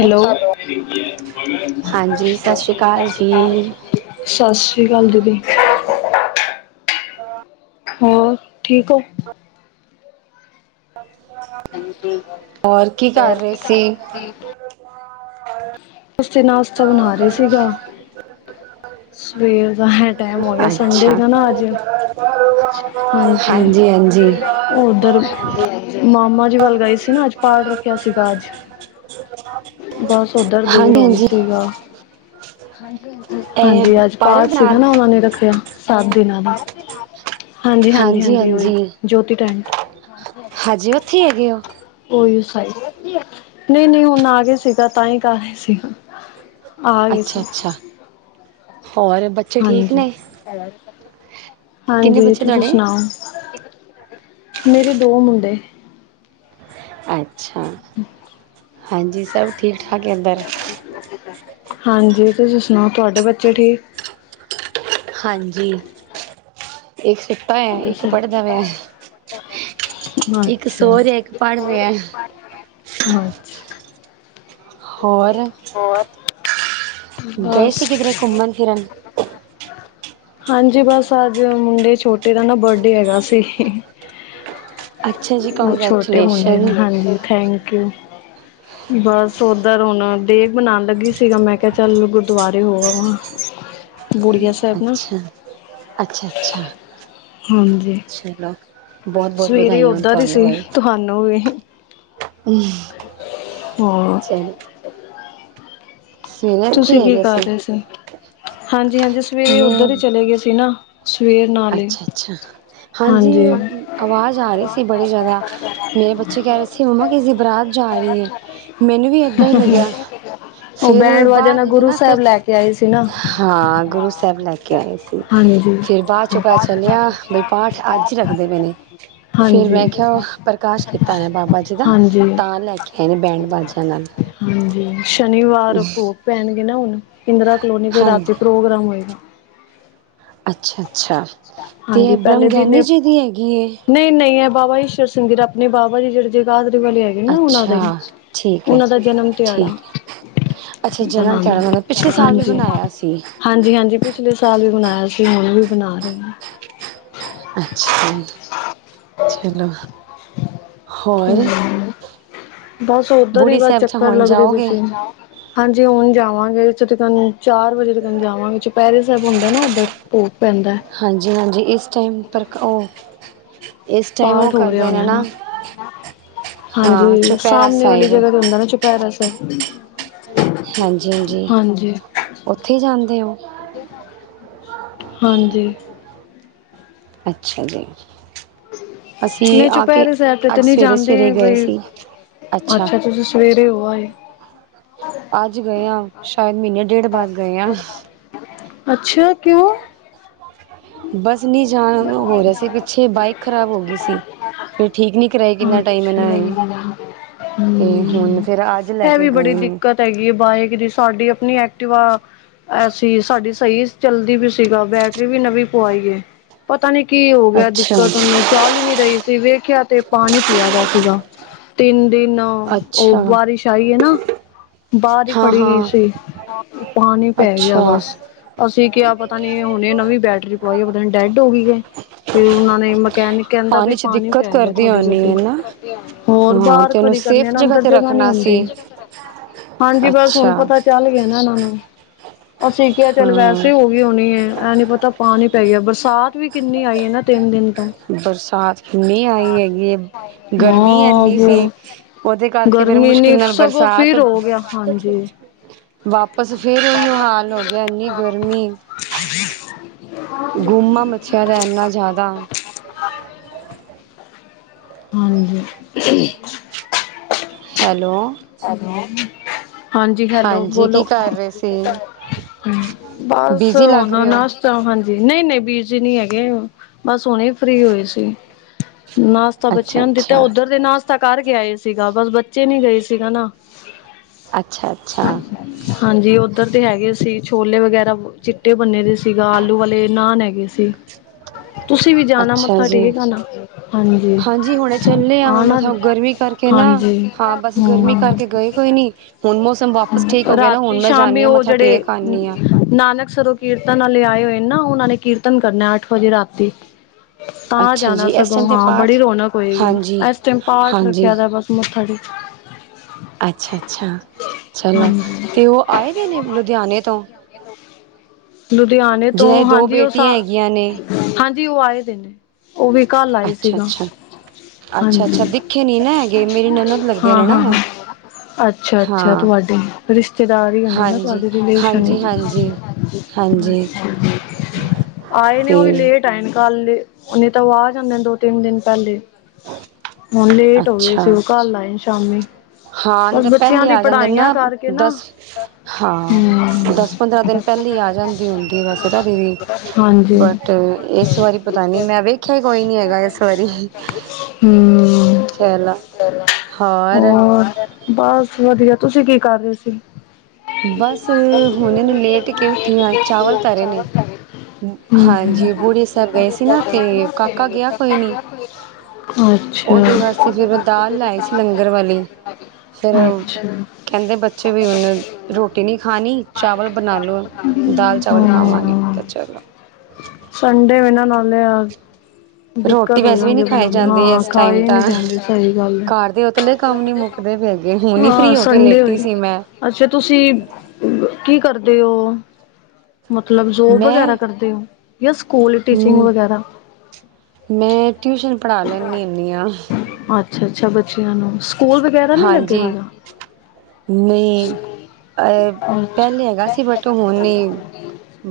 Hello. ਹਾਂਜੀ ਸਤਿ ਸ਼੍ਰੀ ਅਕਾਲ ਜੀ। ਸਤਿ ਸ਼੍ਰੀ ਅਕਾਲ ਦੀਦੀ। ਹੋਰ, ਠੀਕ ਹੋ? [inaudible] ਹਾਂਜੀ। ਹੋਰ ਕੀ ਕਰ ਰਹੇ ਸੀ? ਬਸ, ਨਾਸ਼ਤਾ ਬਣਾ ਰਹੇ ਸੀਗਾ। ਸਵੇਰ ਦਾ ਹੈ ਟਾਈਮ ਹੋ ਗਿਆ। ਸੰਡੇ ਅੱਛਾ ਥਾ ਨਾ ਅੱਜ। ਹਾਂਜੀ। ਉਧਰ, ਮਾਮਾ ਜੀ ਵੱਲ ਗਏ ਸੀ ਨਾ ਅੱਜ ਪਾਠ ਰੱਖਿਆ ਸੀਗਾ ਅੱਜ ਬਸ [inaudible] ਉਧਰ ਦੇਰ ਹੋ ਹਾਂਜੀ ਸੀਗਾ। ਹਾਂਜੀ ਇਹ ਅੱਜ ਪਾਰਕ ਪਾਠ ਦੇ ਸੀਗਾ ਨਾਲ ਨਾ। ਉਹ ਰੱਖਿਆ ਸੱਤ ਦਿਨਾਂ ਦਾ। ਹਾਂਜੀ -ਹਾਂਜੀ- ਹਾਂਜੀ ਓਹੀ ਜੋਤੀ ਟੈਂਟ। ਹਾਂਜੀ, ਉੱਥੇ ਹੈਗੇ ਹੋ। ਉਹੀ ਸਾਈ, ਨਹੀਂ- ਨਹੀਂ ਹੁਣ ਆਗੇ ਸੀਗਾ। ਤਾਂ ਹੀ ਕਰ ਰਹੇ ਸੀਗਾ। ਆ ਗਏ ਅੱਛਾ- ਸੀ ਅੱਛਾ, ਹੋਰ ਬੱ ਹਾਂਜੀ ਕਿੰਨੇ -ਹਾਂਜੀ। ਬੱਚੇ ਤੁਸੀ ਤੁਹਾਡੇ ਸੁਣਾਓ ਮੇਰੇ ਦੋ ਮੁੰਡੇ। ਅੱਛਾ। ਹਾਂਜੀ। ਸਭ ਠੀਕ -ਠਾਕ ਏ ਇਧਰ ਹੇ ੲਏ [unintelligible] ਹਾਂਜੀ। ਤੁਸੀਂ ਸੁਣਾਓ ਤੁਹਾਡੇ ਬੱਚੇ ਠੀਕ। ਹਾਂਜੀ। ਇੱਕ ਸੁੱਤਾ ਹੋਇਆ। ਇੱਕ ਅੱਛਾ ਪੜ੍ਹਦਾ ਪਿਆ। ਇੱਕ ਅੱਛਾ ਸੋ ਰਿਹਾ। ਇੱਕ ਪੜ੍ਹ ਰਿਹਾ। ਅੱਛਾ। ਹੋਰ ਹੋਰ, ਗਏ ਬਸ ਸੀ ਕਿਧਰੇ ਘੁੰਮਣ ਫਿਰਨ ਹਾਂਜੀ ਬਸ ਅੱਜ ਮੁੰਡੇ ਛੋਟੇ ਦਾ ਨਾ ਬਰਡੇ ਹੈਗਾ ਸੀ। ਅੱਛਾ ਜੀ ਉਹ ਛੋਟੇ ਮੁੰਡੇ ਕੰਗ੍ਰੈਚੂਲੇਸ਼ਨ ਦਾ, ਹਾਂਜੀ। Thank you. ਬਸ ਉਧਰ ਹੁਣ ਡੇ ਬਣਾਉਣ ਲੱਗੀ ਸੀਗਾ। ਮੈਂ ਕਿਹਾ ਚੱਲ ਗੁਰਦੁਆਰੇ ਹੋ ਆਵਾਂ। ਬੁੜੀਆ ਅੱਛਾ- ਸਾਹਿਬ ਨਾ ਅੱਛਾ -ਅੱਛਾ ਹਾਂਜੀ ਚਲੋ। ਬਹੁਤ- ਬਹੁਤ ਸਵੇਰੇ ਵਧਾਈਆਂ ਹੋਣ। ਉੱਧਰ ਤੁਹਾਨੂੰ ਸੀ, ਬਈ ਤੁਹਾਨੂੰ ਵੀ, ਹਾਂ। [unintelligible] ਸਵੇਰੇ ਇੱਥੇ ਤੁਸੀਂ ਕੀ ਹੈਗੇ ਕਰ ਰਹੇ ਸੀ? ਹਾਂਜੀ-ਹਾਂਜੀ, ਸਵੇਰੇ ਉੱਧਰ ਹੀ ਚਲੇ ਗਏ ਸੀ ਨਾ, ਸਵੇਰ ਨਾਲ ਹੀ ਅੱਛਾ-ਅੱਛਾ, ਹਾਂਜੀ, ਆਵਾਜ਼ ਆ ਰਹੀ ਸੀ ਬੜੀ ਜ਼ਿਆਦਾ। ਮੇਰੇ ਬੱਚੇ ਕਹਿ ਰਹੇ ਸੀ, ਮੰਮਾ ਕਿਸੇ ਦੀ ਬਰਾਤ ਜਾ ਰਹੀ ਐ, ਮੈਨੂੰ ਵੀ ਏਦਾਂ ਹੀ ਲੱਗਿਆ। ਉਹ ਫੇਰ ਬੈਂਡ ਵਾਜਾ ਨਾਲ ਬਾਅਦ ਗੁਰੂ ਨਾ ਫਿਰ, ਸਾਹਿਬ ਲੈ ਕੇ ਆਏ ਸੀ ਨਾ ਹਾਂ ਗੁਰੂ ਸਾਹਿਬ ਲੈ ਕੇ ਆਏ ਸੀ, ਹਾਂਜੀ। ਫਿਰ ਬਾਅਦ ਚੁ ਪਤਾ ਚੱਲਿਆ ਕੀ ਬਈ ਪਾਠ ਅੱਜ ਹੀ ਰੱਖਦੇ ਪਏ ਨੇ। ਫੇਰ ਮੈਂ ਹਾਂਜੀ-ਹਾਂਜੀ-ਹਾਂਜੀ ਕਿਹਾ, ਪ੍ਰਕਾਸ਼ ਕੀਤਾ ਹੋਇਆ ਬਾਬਾ ਜੀ ਦਾ। ਤਾਂ ਲੈ ਕੇ ਆਏ ਨੇ ਬੈਂਡ ਬਾਜ਼ਿਆਂ ਨਾਲ। ਸ਼ਨੀਵਾਰ ਭੋਗ ਪੈਣਗੇ ਨਾ ਹੁਣ, ਇੰਦਰਾ ਕਲੋਨੀ ਫੇਰ ਹਾਂਜੀ ਰਾਤੀ ਪ੍ਰੋਗਰਾਮ ਹੋਏਗਾ। ਅੱਛਾ ਅੱਛਾ ਤੇ ਹਾਂਜੀ, ਇਹ ਬ੍ਰਹਮ ਪਹਿਲੇ ਦਿਨ ਗਿਆਨੀ ਏ ਜੀ ਦੀ ਹੈਗੀ ਏ ਨਹੀਂ-ਨਹੀਂ, ਏ ਬਾਬਾ ਈਸ਼ਰ ਸਿੰਘ ਜੀ ਜੋ ਆਪਣੇ ਬਾਬਾ ਜੀ ਜਿਹੜੇ ਜਗਾਦਰੀ ਵਾਲੇ ਨਾ ਉਹਨਾਂ ਦੇ ਅੱਛਾ ਵਿੱਚ ਠੀਕ ਹੈ ਉਹਨਾਂ ਦਾ ਜਨਮ ਦਿਹਾੜਾ। ਠੀਕ ਅੱਛਾ ਜਨਮ ਦਿਹਾੜਾ ਮਨਾਂਦੇ ਉੰਨਾ ਦਾ, ਪਿਛਲੇ ਸਾਲ ਵੀ ਬਣਾਇਆ ਸੀ। ਹਾਂਜੀ -ਹਾਂਜੀ, ਪਿਛਲੇ ਸਾਲ ਵੀ ਬਣਾਇਆ ਸੀ, ਹੁਣ ਵੀ ਬਣਾ ਰਹੇ ਨੇ। ਅੱਛਾ, ਚਲੋ ਹੋਰ। ਨੇ। ਬਸ ਓਧਰ ਹੀ, ਬੁੜੀ ਬਸ ਸਾਹਿਬ ਚ ਚੱਕਰ ਹੁਣ ਲੱਗਦੇ ਪਏ ਜਾਓਗੇ ਸੀ। ਹਾਂਜੀ ਹੁਣ ਜਾਵਾਂਗੇ, ਤਕਨ ਚਾਰ ਵਜੇ ਤੱਕਨ ਜਾਵਾਂਗੇ ਚੁਪਹਿਰੇ ਸਾਹਿਬ ਹੁੰਦਾ ਨਾ ਉੱਧਰ। ਭੋਗ ਪੈਂਦਾ। ਹਾਂਜੀ-ਹਾਂਜੀ, ਇਸ ਟਾਈਮ ਪਰ ਉ ਪਾਠ ਹੋ ਰਿਹਾ ਹੋਣਾ ਨਾ। ਹਾਂ ਹਾਂਜੀ, ਚੁਪਹਿਰਾ ਸਾਹਮਣੇ ਵਾਲੀ ਸਾਹਿਬ ਜਗ੍ਹਾ ਤੇ ਹੁੰਦਾ ਨਾ ਚੁਪ ਪੈਰਾ ਸਾਹਿਬ, ਹਾਂਜੀ। ਉੱਥੇ ਜਾਂਦੇ ਹੋ। ਹਾਂਜੀ। ਅੱਛਾ ਜੀ। ਅਸੀਂ ਨਹੀਂ, ਆ ਕੇ ਚੁਪੈਰੇ ਸਾਹਿਬ ਤੇ ਤੇ ਅੱਜ ਨਹੀ ਸਵੇਰੇ ਜਾਂਦੇ, ਸਵੇਰੇ ਗਏ ਬਈ ਸੀ ਅੱਛਾ ਤੁਸੀਂ ਸਵੇਰੇ ਹੋ ਆਏ। ਅੱਜ ਗਏ ਆ ਸ਼ਾਇਦ ਮਹੀਨੇ ਡੇਢ ਬਾਦ ਅੱਛਾ, ਕਿਉਂ? ਬਸ ਨਹੀਂ ਜਾਣ ਹੋ ਰਿਹਾ ਸੀ ਪਿੱਛੇ ਬਾਈਕ ਖ਼ਰਾਬ ਹੋ ਗਈ ਸੀ। ਫੇਰ ਠੀਕ ਨੀ ਕਰਵਾਈ ਕਿੰਨਾ ਟਾਈਮ ਇਹਨਾਂ ਅੱਛਾ ਨੇ, ਤੇ ਹੁਣ ਹੂੰ ਫੇਰ ਅੱਜ ਜ ਲੈ ਇਹ ਕੇ ਵੀ ਬੜੀ ਗਏ ਨੇ। ਦਿੱਕਤ ਹੈਗੀ ਐ ਬਾਈਕ ਦੀ ਸਾਡੀ ਆਪਣੀ ਐਕਟਿਵਾ ਐਸੀ ਸਾਡੀ ਸਹੀ ਚੱਲਦੀ ਵੀ ਸੀਗਾ ਬੈਟਰੀ ਵੀ ਨਵੀਂ ਪਵਾਈ ਏ। ਪਤਾ ਨੀ ਕੀ ਹੋ ਗਿਆ ਅੱਛਾ। ਦਿੱਕਤ ਉਹਨੂੰ। ਚੱਲ ਹੀ ਨੀ ਰਹੀ ਸੀ, ਵੇਖਿਆ ਤੇ ਪਾਣੀ ਪਿਆ ਦਾ ਸੀਗਾ, ਤਿੰਨ ਦਿਨ ਉਹ ਅੱਛਾ ਬਾਰਿਸ਼ ਆਈ ਐ ਨਾ। ਬਾਹਰ ਹੀ ਹਾਂ ਖੜੀ ਗਈ ਹਾਂ ਸੀ, ਓ ਪਾਣੀ ਪੈ ਗਿਆ ਅੱਛਾ ਬਸ। ਅਸੀਂ ਕਿਹਾ ਪਤਾ ਨੀ ਹੁਣੇ ਨਵੀਂ ਬੈਟਰੀ ਪਵਾਈ ਐ, ਪਤਾ ਨਹੀ ਡੈਡ ਹੋ ਗਈ ਏ, ਫੇਰ ਉਹਨਾਂ ਨੇ ਮਕੈਨਿਕ ਕਹਿੰਦਾ ਵੀ 'ਚ ਪਾਣੀ ਦਿੱਕਤ ਪੈ ਗਿਆ ਕਰਦੀ ਤੁਹਾਡੀ ਹੋਣੀ ਹੈ ਗੱਡੀ, ਨਾ। ਹੋਰ ਹਾਂ ਬਾਹਰ ਤੇ ਉਹਨੂੰ ਖੜੀ ਸੇਫ ਕਰਨੇ ਨਾ ਅੰਦਰ ਤੇ ਜਗ੍ਹਾ ਨੀ ਰੱਖਣਾ ਸੀ ਹੁੰਦੀ, ਹਾਂਜੀ ਬਸ ਹੁਣ ਅੱਛਾ ਪਤਾ ਚੱਲ ਗਿਆ ਨਾ ਇਹਨਾਂ ਨੂੰ। ਅਸੀਂ ਕਿਹਾ ਚੱਲ ਹਾਂ। ਵੈਸੇ ਹੋ ਗਈ ਹੋਣੀ ਐ ਇਹ ਨੀ ਪਤਾ ਪਾਣੀ ਹੀ ਪੈ ਗਿਆ, ਬਰਸਾਤ ਵੀ ਕਿੰਨੀ ਆਈ ਐ ਨਾ ਤਿੰਨ ਦਿਨ ਤੋਂ। ਬਰਸਾਤ ਕਿੰਨੀ ਆਈ ਹੈਗੀ, ਗਰਮੀ ਹਾਂ ਇੰਨੀ ਵੋ ਸੀ। ਉਹਦੇ ਕਰਕੇ ਫਿਰ ਗਰਮੀ ਨੀ ਮੁਸ਼ਕਿਲ ਨਾਲ ਸਗੋਂ ਬਰਸਾਤ, ਫਿਰ ਹੋ ਗਿਆ ਹਾਂਜੀ ਵਾਪ ਬਸ ਫਿਰ ਉਹੀ ਉਹ ਹਾਲ ਹੋ ਗਿਆ, ਇੰਨੀ ਗਰਮੀ ਹਮ ਉਮਾ ਮੱਚਿਆ ਦਾ ਇੰਨਾ ਜ਼ਿਆਦਾ ਹਾਂਜੀ। ਹੈਲੋ ਹੈਲੋ ਹਾਂਜੀ ਹੈਲੋ ਹਾਂਜੀ ਕੀ ਬੋਲੋ, ਕਰ ਰਹੇ ਸੀ ਬਸ ਬਿਜੀ ਲੱਗ ਹੁਣ ਰਹੇ ਨਾ ਹੋ ਹਾਂਜੀ ਨਹੀਂ ਨਹੀਂ ਬੀਜੀ ਨਹੀ ਹੈਗੇ, ਬਸ ਹੁਣੇ ਫਰੀ ਹੋਏ ਸੀ। ਅੱਛਾ ਬੱਚਿਆਂ ਨੂੰ ਦਿੱਤਾ ਅੱਛਾ ਉੱਧਰ ਦੇ ਨਾਸਤਾ ਕਰ ਕੇ ਆਏ ਸੀਗਾ, ਬਸ ਬੱਚੇ ਨੀ ਗਏ ਸੀਗਾ ਨਾ ਅੱਛਾ ਅੱਛਾ। ਹਾਂਜੀ ਉੱਧਰ ਦੇ ਹੈਗੇ ਸੀ ਛੋਲੇ ਵਗੈਰਾ, ਚਿੱਟੇ ਬੰਨੇ ਦੇ ਸੀਗਾ ਆਲੂ ਵਾਲੇ ਨਾਨ ਹੈਗੇ ਤੁਸੀਂ ਵੀ ਜਾਣਾ ਅੱਛਾ ਮੱਥਾ ਜੀ ਟੇਕ ਆਨਾ, ਹਾਂਜੀ ਹੁਣੇ ਚੱਲੇ ਆ ਮੈਂ ਆਣਾ, ਮਥਾ ਗਰਮੀ ਕਰਕੇ ਨਾ ਹਾਂਜੀ ਹਾਂ ਬਸ ਗਰਮੀ ਹਮ ਕਰਕੇ ਗਏ ਕੋਈ ਨੀ ਹੁਣ ਮੌਸਮ ਵਾਪਸ ਠੀਕ ਹੋ ਗਿਆ ਨਾ ਰਾਤੀ, ਹੁਣ ਮੈਂ ਜਾਂਦੀ ਸ਼ਾਮੀ ਹਾਂ ਉਹ ਮੱਥਾ ਜਿਹੜੇ ਟੇਕ ਆਉਂਦੀ ਹਾਂ ਨਾਨਕਸਰੋਂ ਕੀਰਤਨ ਵਾਲੇ ਆਏ ਹੋਏ ਨਾ, ਉਹਨਾਂ ਨੇ ਕੀਰਤਨ ਕਰਨਾ ਅੱਠ ਵਜੇ ਰਾਤੀ ਤਾਂ ਅੱਛਾ ਜਾਣਾ ਜੀ ਇਸ ਸਗੋਂ, ਟਾਈਮ ਤੇ ਹਾਂ ਪਾਠ ਬੜੀ ਰੌਣਕ ਹੋਏਗੀ ਹਾਂਜੀ ਇਸ ਟਾਈਮ ਪਾਠ ਹਾਂਜੀ ਰੱਖਿਆ ਦਾ ਉੱਥੇ ਮੱਥਾ ਟੇਕਣ ਅੱਛਾ ਅੱਛਾ ਚਲੋ, ਹਾਂਜੀ ਤੇ ਉਹ ਆਏ ਦੇ ਨੇ ਲੁਧਿਆਣੇ ਤੋਂ ਲੁਧਿਆਣੇ ਤੋਂ, ਜਿਹਨਾਂ ਦੀ ਦੋ ਹਾਂਜੀ ਉਹ ਬੇਟੀਆਂ ਹੈਗੀਆਂ ਨੇ ਹਾਂਜੀ ਉਹ ਆਏਦੇ ਨੇ, ਉਹ ਵੀ ਕੱਲ ਆਏ ਅੱਛਾ ਸੀਗਾ। ਅੱਛਾ ਹਾਂਜੀ, ਅੱਛਾ-ਅੱਛਾ ਦਿਖੇ ਨੀ ਨਾ ਹੈਗੇ ਮੇਰੀ ਨਨਦ ਲੱਗਦੇ ਹਾਂ ਨੇ ਨਾ ਹਾਂ ਉਹ ਹਾਂ ਅੱਛਾ ਅੱਛਾ, ਹਾਂ ਤੁਹਾਡੇ ਰਿਸ਼ਤੇਦਾਰ ਹੋਣੇ ਨਾ ਹਾਂਜੀ, ਤੁਹਾਡੇ ਰਿਲੇਸ਼ਨ ਹਾਂਜੀ-ਹਾਂਜੀ, ਹਾਂਜੀ ਹਾਂਜੀ ਆਏ ਨੇ ਉਹ ਵੀ ਤੇ ਲੇਟ ਟਾਈਮ ਕੱਲ, ਨਹੀਂ ਤਾਂ ਉਹ ਆ ਜਾਂਦੇ ਨੇ ਦੋ ਤਿੰਨ ਦਿਨ ਪਹਿਲੇ ਹੁਣ ਲੇਟ ਹੋ ਗਏ ਅੱਛਾ ਸੀ, ਉਹ ਕਲ ਆਏ ਸ਼ਾਮੀ ਹਾਂ ਨਹੀਂ ਬਸ ਤਾਂ ਬੱਚਿਆਂ ਪਹਿਲੇ ਦੀ ਆ ਜਾਂਦੇ ਪੜ੍ਹਾਈਆਂ ਨਾ, ਕਰਕੇ ਨਾ ਦਸ ਹਮ ਹਾਂ ਦਸ ਪੰਦਰਾਂ ਦਿਨ ਪਹਿਲੋ ਆ ਜਾਂਦੀ ਹੁੰ ਵੈਸੇ ਤਾਂ, ਹਾਂਜੀ ਬਟ ਇਸ ਬਾਰੀ ਪਤਾ ਨਹੀਂ ਮੈਂ ਵੇਖਿਆ ਕੋਈ ਨੀ ਹੈਗਾ ਇਸ ਵਾਰੀ ਹਮ ਚਲੋ ਹੋਰ ਬਸ ਵਧੀਆ, ਤੁਸੀਂ ਕੀ ਕਰ ਰਹੇ ਸੀ ਬਸ ਹੁਣੇ ਨੂੰ ਲੇਟ ਬ ਕੇ ਉੱਠੀ ਆ ਚਾਵਲ ਧਰੇ ਨੇ ਚਾਹ ਹਾਂਜੀ ਬੂੜੇ ਸਾਹਿਬ ਗਏ ਹਮ ਸੀ ਨਾ ਤੇ ਕਾਕਾ ਗਿਆ ਕੋਈ ਨੀ ਹਮ ਉਹਦੇ ਵਾਸਤੇ ਫੇਰ ਦਾਲ ਲਾਈ ਸੀ ਲੰਗਰ ਵਾਲੀ ਫੇਰ, ਅੱਛਾ। ਕਹਿੰਦੇ ਬੱਚੇ ਵੀ ਹੁੰਨ ਰੋਟੀ ਨਹੀਂ ਖਾਣੀ, ਚਾਵਲ ਬਣਾ ਲਓ ਦਾਲ ਚਾਵਲ ਖਾਵਾਂਗੇ ਦਿਓ। ਚ- ਸੰਡੇ ਵੀ ਨਾਂ ਨਾਲੇ ਰੋਟੀ ਦਿੱਕਤ ਹੋ ਵੈਸੇ ਵੀ ਜਾਂਦੀ ਨਹੀਂ ਖਾਈ ਬਣਾਉਣੀ ਜਾਂਦੇ ਆ ਹਾਂ ਇਸ ਖਾਏ ਟਾਈਮ ਤਾਂ, ਨਹੀਂ ਜਾਂਦੇ ਸਹੀ ਗੱਲ ਹੈ। ਘਰ ਦੇ ਉਤਲੇ ਕੰਮ ਨੀ ਮੁੱਕਦੇ ਪਏ ਹੁਣ ਨ ਫਰੀ ਹਾਂ ਹੋ ਕੇ ਸੰਡੇ ਲੇਟੀ ਹੋਈ ਸੀ ਮੈਂ ਅੱਛਾ, ਤੁਸੀਂ ਕੀ ਕਰਦੇ ਹੋ? ਮਤਲਬ ਜੋਬ ਮੈਂ ਵਗੈਰਾ ਕਰਦੇ ਹੋ ਜਾਂ ਸਕੂਲ ਟੀਚਿੰਗ ਹਮ ਵਗੈਰਾ? ਮੈਂ ਟਿਊਸ਼ਨ ਪੜ੍ਹਾ ਲੈਂਦੀ ਹੁੰਦੀ ਹਾਂ। ਅੱਛਾ ਅੱਛਾ ਬੱਚਿਆਂ ਨੂੰ, ਸਕੂਲ ਵਗੈਰਾ ਨਹੀਂ ਲੱਗੇ ਹਾਂਜੀ ਹੋਗਾ ਨਹੀਂ ਅ ਪਹਿਲੇ ਅੱਛਾ ਹੈਗਾ ਸੀ, ਬਟ ਹੁਣ ਨਹੀਂ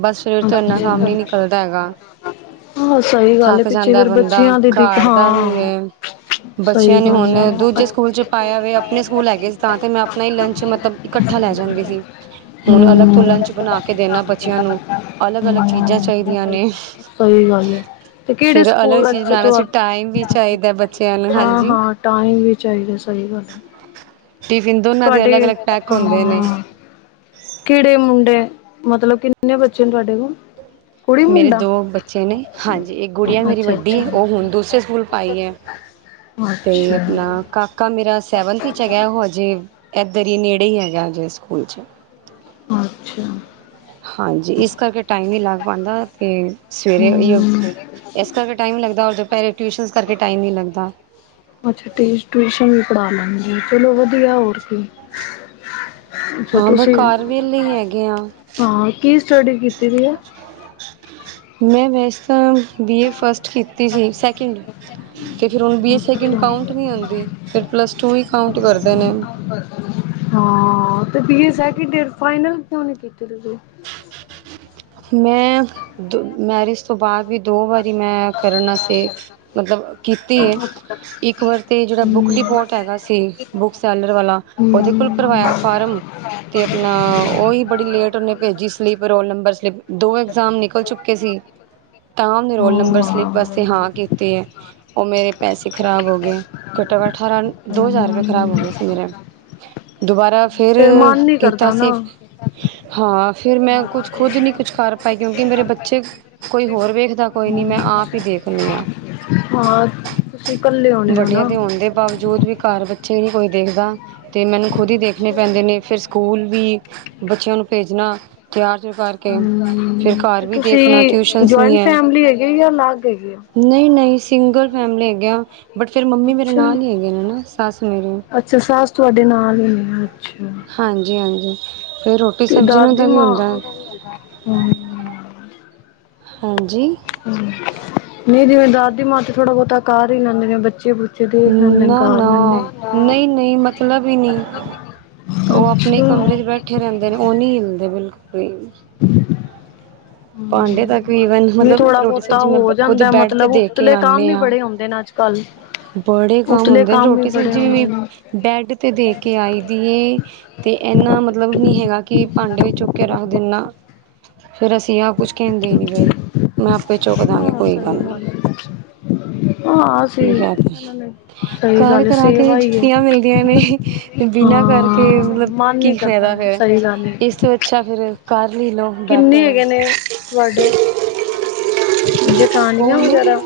ਬਸ ਸਵੇਰ ਤੋਂ ਇੰਨਾ ਕੰਮ ਨੀ ਅੱਛਾ ਨਿਕਲਦਾ ਹੈਗਾ। ਹਾਂ ਸਹੀ ਗੱਲ ਹੈ ਥੱਕ ਪਿੱਛੇ ਜਾਂਦਾ ਫੇਰ ਬੰਦਾ, ਬੱਚਿਆਂ ਦੀ ਦਿੱਕ ਘਰ ਦਾ ਵੀ ਹਾਂ ਬੱਚਿਆਂ ਸਹੀ ਨੂੰ ਹੁਣ ਗੱਲ ਹੈ ਦੂਜੇ ਸਕੂਲ ਚ' ਪਾਇਆ ਵੇ, ਆਪਣੇ ਸਕੂਲ ਹੈਗੇ ਸੀ ਤਾਂ ਤੇ ਮੈਂ ਆਪਣਾ ਹੀ ਲੰਚ ਮਤਲਬ ਇਕੱਠਾ ਲੈ ਜਾਂਦੀ ਸੀ, ਹੁਣ ਅਲੱਗ ਤੋਂ ਲੰਚ ਬਣਾ ਕੇ ਦੇਣਾ ਬੱਚਿਆਂ ਨੂੰ ਅਲੱਗ ਅਲੱਗ ਚੀਜ਼ਾਂ ਚਾਹੀਦੀਆਂ ਨੇ। ਸਹੀ ਗੱਲ ਹੈ, ਤੇ ਕਿਹੜੇ ਫਿਰ ਅਲੱਗ ਸਕੂਲ ਚੀਜ਼ ਅੇ ਬਣਾਉਣਾ ਤੁ ਸੀ ਟਾਈਮ ਵੀ ਚਾਹੀਦਾ ਬੱਚਿਆਂ ਨੂੰ ਹਾਂ ਹਾਂਜੀ ਹਾਂ ਟਾਈਮ ਵੀ ਚਾਹੀਦਾ, ਸਹੀ ਗੱਲ ਟਿਫਿਨ ਦੋਨਾਂ ਦੇ ਅਲੱਗ ਤੁਹਾਡੇ, ਅਲੱਗ ਪੈਕ ਹੁੰਦੇ ਨੇ ਹਾਂ ਕੀਨੇ ਮੁੰਡੇ, ਮਤਲਬ ਕਿ ਕਿੰਨੇ ਬੱਚੇ ਨੇ ਤੁਹਾਡੇ ਕੋਲ ਕੁੜੀ ਮੇਰੇ ਮੁੰਡਾ, ਦੋ ਬੱਚੇ ਨੇ ਹਾਂਜੀ ਇੱਕ ਗੁੜੀਆ ਮੇਰੀ ਅੱਛਾ ਵੱਡੀ ਅੱਛਾ ਹੈ ਹ ਉਹ ਹੁਣ ਅਤੇ ਆਪਣਾ, ਕਾਕਾ ਕਾਕਾ ਮੇਰਾ ਸੈਵਨਥ 'ਚ ਹੈਗਾ ਉਹ ਹਜੇ, ਇੱਧਰ ਹੀ ਨੇੜੇ ਹੀ ਹੈਗਾ ਹਜੇ ਸਕੂਲ 'ਚ ਅੱਛਾ ਹਾਂਜੀ, ਇਸ ਕਰਕੇ ਟਾਈਮ ਨੀ ਲੱਗ ਪਾਉਦਾ ਤੇ ਸਵੇਰੇ ਹਮ ਇਸ ਕਰਕੇ ਟਾਈਮ ਨੀ ਲੱਗਦਾ ਔਰ ਦੁਪਹਿਰੇ ਟਿਊਸ਼ਨਸ ਕਰਕੇ ਟਾਈਮ ਨੀ ਲੱਗਦਾ। ਅੱਛਾ, ਟਿਊਸ਼ਨ ਵੀ ਪੜ੍ਹਾ ਲੈਣਗੇ ਚਲੋ ਵਧੀਆ ਹੋਰ ਕੀ ਅੱਛਾ ਹਾਂ ਤੁਸੀਂ ਘਰ ਵੇਲੇ ਹੀ ਹੈਗੇ ਆ। ਹਾਂ, ਕੀ ਸਟੱਡੀ ਕੀਤੀ ਦੀ ਹੈ ਮੈਂ ਵੈਸ ਤਾਂ ਬੀ ਏ ਫਸਟ ਕੀਤੀ ਸੀ ਸੈਕਿੰਡ, ਅਤੇ ਫਿਰ ਉਹੁਨੂੰ ਬੀ ਏ ਸੈਕਿੰਡ ਅੱਛਾ ਕਾਊਂਟ ਨਹੀਂ ਆਉਂਦੀ ਫਿਰ ਪਲੱਸ ਟੂ ਵੀ ਕਾਊਂਟ ਕਰਦੇ ਨੇ। ਹਾਂ ਤੇ B A second year, final ਕਿੳ ਨਈ ਕੀਤੀ ਤੁਸੀਂ? ਮੈਂ ਦ ਮੈਰਿਜ ਤੋਂ ਬਾਅਦ ਵੀ ਦੋ ਵਾਰੀ ਮੈਂ ਕਰਨਾ ਸੀ, ਮਤਲਬ ਕੀਤੀ ਹੈ ਇੱਕ ਵਾਰ ਤੇ ਜਿਹੜਾ ਬੁੱਕ ਹੂੰ। ਡਿਪੋਟ ਹੈਗਾ ਸੀ ਬੁਕ ਸੈਲਰ ਵਾਲਾ, ਉਹਦੇ ਕੋਲ ਭਰਵਾਇਆ ਫਾਰਮ ਅਤੇ ਆਪਣਾ ਉਹਹੀ ਬੜੀ ਲੇਟ ਉਹਨੇ ਭੇਜੀ, ਸਲੀਿਪ ਰੋਲ ਨੰਬਰ ਸਲੀਪ ਦੋ ਐਗਜ਼ਾਮ ਨਿਕਲ ਚੁੱਕੇ ਸੀ, ਤਾਂ ਉਹਨੇ ਰੋਲ ਨੰਬਰ ਸਲਿੱਪ ਵਾਸਤੇ ਹਾਂ ਕੀਤੇ ਹੈ, ਉਹ ਮੇਰੇ ਪੈਸੇ ਖ਼ਰਾਬ ਹੋ ਗਏ। ਘਟੋ ਘਟ ਅਠਾਰਾਂ ਦੋ ਹਜ਼ਾਰੁਪਏ ਖਰਾਬ ਹੋ ਗਏ ਸੀ ਮੇਰੇ ਦੁਬਾਰਾ ਫੇਰ ਮਨ ਨੀ ਕੀਤਾ ਕਰਦਾ ਨਾ। ਸੀ, ਹਾਂ ਫਿਰ ਮੈਂ ਕੁਛ ਹਾਂ, ਖੁਦ ਨਹੀਂ ਕੁਛ ਕਰ ਪਾਈ ਕਿਉਂਕਿ ਮੇਰੇ ਬੱਚੇ, ਕੋਈ ਹੋਰ ਵੇਖਦਾ ਕੋਈ ਨਹੀਂ ਮੈਂ ਆਪ ਹੀ ਦੇਖਦੀ ਹਾਂ। [unintelligible] ਹਾਂ- ਤੁਸੀ ਕੱਲੇ ਓ! ਵੱਡੀਆਂ ਦੇ ਹੁੰਦੇ ਬਾਵਜੂਦ ਵੀ ਘਰ ਬੱਚੇ ਨਹੀਂ ਕੋਈ ਦੇਖਦਾ, ਤੇ ਮੈਨੂੰ ਖੁਦ ਹੀ ਦੇਖਣੇ ਅੱਛਾ। ਪੈਂਦੇ ਨੇ ਫਿਰ ਸਕੂਲ ਵੀ ਬੱਚਿਆਂ ਨੂੰ ਭੇਜਣਾ, ਤਿਆਰ ਕਰਕੇ,, ਹੂੰ ਫਿਰ ਤੇ ਘਰ ਵੀ ਦੇਖਣਾ ਤੁਸੀਂ ਟਿਊਸ਼ਨਸ ਵੀ ਜੁਆਇੰਟ ਹੈ! ਫੈਮਿਲੀ ਹੈਗੇ ਜਾਂ ਅਲੱਗ ਹੈਗੇ ਹੋ? ਨਹੀਂ ਨਹੀਂ ਸਿੰਗਲ ਫੈਮਲੀ ਹੈਗੇ ਆ, ਬਟ ਫਿਰ ਮੰਮੀ ਮੇਰੇ ਅੱਛਾ। ਨਾਲ ਹੀ ਹੈਗੇ ਨੇ ਹੈ ਨਾ ਸੱਸ ਮੇਰੇ ਸੱਸ ਤੁਹਾਡੇ ਨਾਲ ਹੀ ਨੇ, ਅੱਛਾ! ਹਾਂਜੀ ਹਾਂਜੀ ਫਿਰ,,,, ਰੋਟੀ ਤੇ ਸਬਜ਼ੀ ਨੂੰ ਦਾਦੀ ਮਾਂ,,,, ਦਾ ਵੀ ਹੁੰਦਾ ਹਾਂਜੀ! ਨਹੀਂ ਜਿਵੇਂ ਦਾਦੀ ਮਾਂ ਤੇ ਥੋੜਾ ਬਹੁਤਾ ਕਰ ਹੀ ਲੈਂਦੇ ਨੇ, ਬੱਚੇ ਦੇਖ ਲੈਂਦੇ ਨੇ ਨਾ ਕਰ ਨਾ ਲੈਂਦੇ। ਨਹੀਂ ਨਹੀਂ, ਮਤਲਬ ਹੀ ਨਹੀਂ ਉਹ ਆਪਣੇ ਕਮਰੇ ਅੱਛਾ। ਚ' ਬੈਠੇ ਰਹਿੰਦੇ ਨੇ, ਉਹ ਨਹੀਂ ਹਿਲਦੇ ਬਿਲਕੁਲ ਵੀ [inaudible] ਭਾਂਡੇ ਤੱਕ ਈਵਨ ਵੀ ਮਤਲਬ ਥੋੜਾ ਰੋਟੀ ਬਹੁਤਾ ਸਬਜ਼ੀ ਮੈਂ ਹੋ ਖੁਦ ਜਾਂਦਾ ਬੈਡ ਤੇ ਮਤਲਬ ਦੇ ਕੇ ਉਤਲੇ ਕੰਮ ਆਨੇ ਵੀ ਆਂ। ਬੜੇ ਹੁੰਦੇ ਨੇ ਅੱਜ ਕੱਲ ਬੜੇ ਕੰਮ ਉਤਲੇ ਹੁੰਦੇ ਨੇ ਵੀ ਰੋਟੀ ਬੜੇ ਸਬਜ਼ੀ ਵੀ ਹੁੰਦੇ ਨੇ ਬੈਡ ਤੇ ਦੇ ਕੇ ਆਈ ਦੀ ਏ। ਤੇ ਇਨਾ ਮਤਲਬ ਨੀ ਹੈਗਾ ਕਿ ਭਾਂਡੇ ਵੀ ਚੁੱਕ ਕੇ ਰੱਖ ਦਿੰਨਾ, ਫੇਰ ਅਸੀਂ ਆਪ ਕੁਛ ਕਹਿੰਦੇ ਹੀ ਨਹੀਂ ਬਈ। ਦਾਂਗੇ ਹਾਂ, ਕੋਈ ਸਹੀ ਨਹੀਂ ਗੱਲ ਐ, ਹਾਂ ਸੀ ਇਹਨਾਂ ਨੇ ਸਹੀ ਕਰ ਗੱਲ ਕਰਾ ਕੇ ਸੇਵਾ ਹੀ ਹੈ ਜੁੱਤੀਆਂ ਮਿਲਦੀਆਂ ਨੇ ਬਿਨਾਂ ਕਰਕੇ ਹਾਂ ਮਤਲਬ ਮਨ ਨੀ ਕੀ ਕਰਦਾ ਫਾਇਦਾ ਫੇਰ। ਸਹੀ ਗੱਲ ਹੈ ਇਸ ਤੋਂ ਅੱਛਾ ਫੇਰ ਕਰ ਹੀ ਲੋ, ਕਿੰਨੇ ਬੈਟਰ ਐ। ਹੈਗੇ ਨੇ ਤੁਹਾਡੇ ਜੇਠਾਨੀਆਂ ਕੌਣ, ਵਗੈਰਾ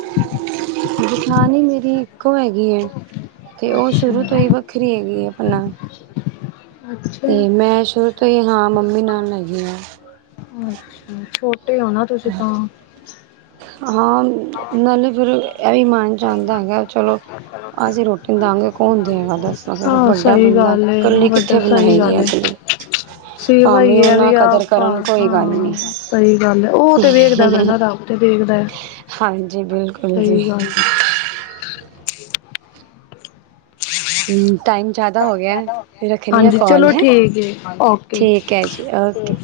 ਜਠਾਣੀ ਮੇਰੀ ਇੱਕੋ ਹੈਗੀ ਐ। ਤੇ ਉਹ ਸ਼ੁਰੂ ਅੱਛਾ ਤੋਂ ਹੀ ਵੱਖਰੀ ਹੈਗੀ ਐ ਆਪਣਾ। ਅੱਛਾ ਤੇ ਮੈਂ ਸ਼ੁਰੂ ਤੋਂ ਹੀ, ਹਾਂ ਮੰਮੀ ਨਾਲ ਹੈਗੀ ਹਾਂ। ਅੱਛਾ ਛੋਟੇ ਹੋ ਨਾ ਤੁਸੀਂ ਤਾਂ। ਹਾਂ ਨਾਲ਼ੇ ਫੇਰ ਇਹ ਵੀ ਮਨ ਚ ਆਂਦਾ ਹੋਏਗਾ, ਚਲੋ ਅਸੀਂ ਰੋਟ ਹਾਂ, ਸਹੀ ਬੰਦਾ ਗੱਲ ਐ ਇਕੱਲੀ ਬਟ ਕਿੱਥੇ ਸਹੀ ਬਣਾਏਗੀ ਗੱਲ ਐ, ਅਗਲੀ ਸੇਵਾ ਭਾਵੇਂ ਹੀ ਉਹ ਆ ਨਾ ਵੀ ਆ ਕਦਰ ਕਰਨ ਘਰ, ਕੋਈ ਗੱਲ ਨਹੀਂ ਹਾਂ। ਸਹੀ ਗੱਲ ਐ, ਉਹ ਤੇ ਵੇਖਦਾ ਪਿਆ ਐ ਨਾ ਰੱਬ ਤੇ ਵੇਖਦਾ ਐ, ਹਾਂਜੀ ਬਿਲਕੁਲ ਜੀ ਸਹੀ ਗੱਲ ਐ। ਹੁੰ, ਟਾਈਮ ਜ਼ਿਆਦਾ ਹੋ ਗਿਆ ਰੱਖਣੀ ਆ ਹਾਂਜੀ, ਕਾਲ ਚਲੋ ਹੈ ਠੀਕ ਏ, ਓਕੇ। ਠੀਕ ਹੈ ਜੀ ਓਕੇ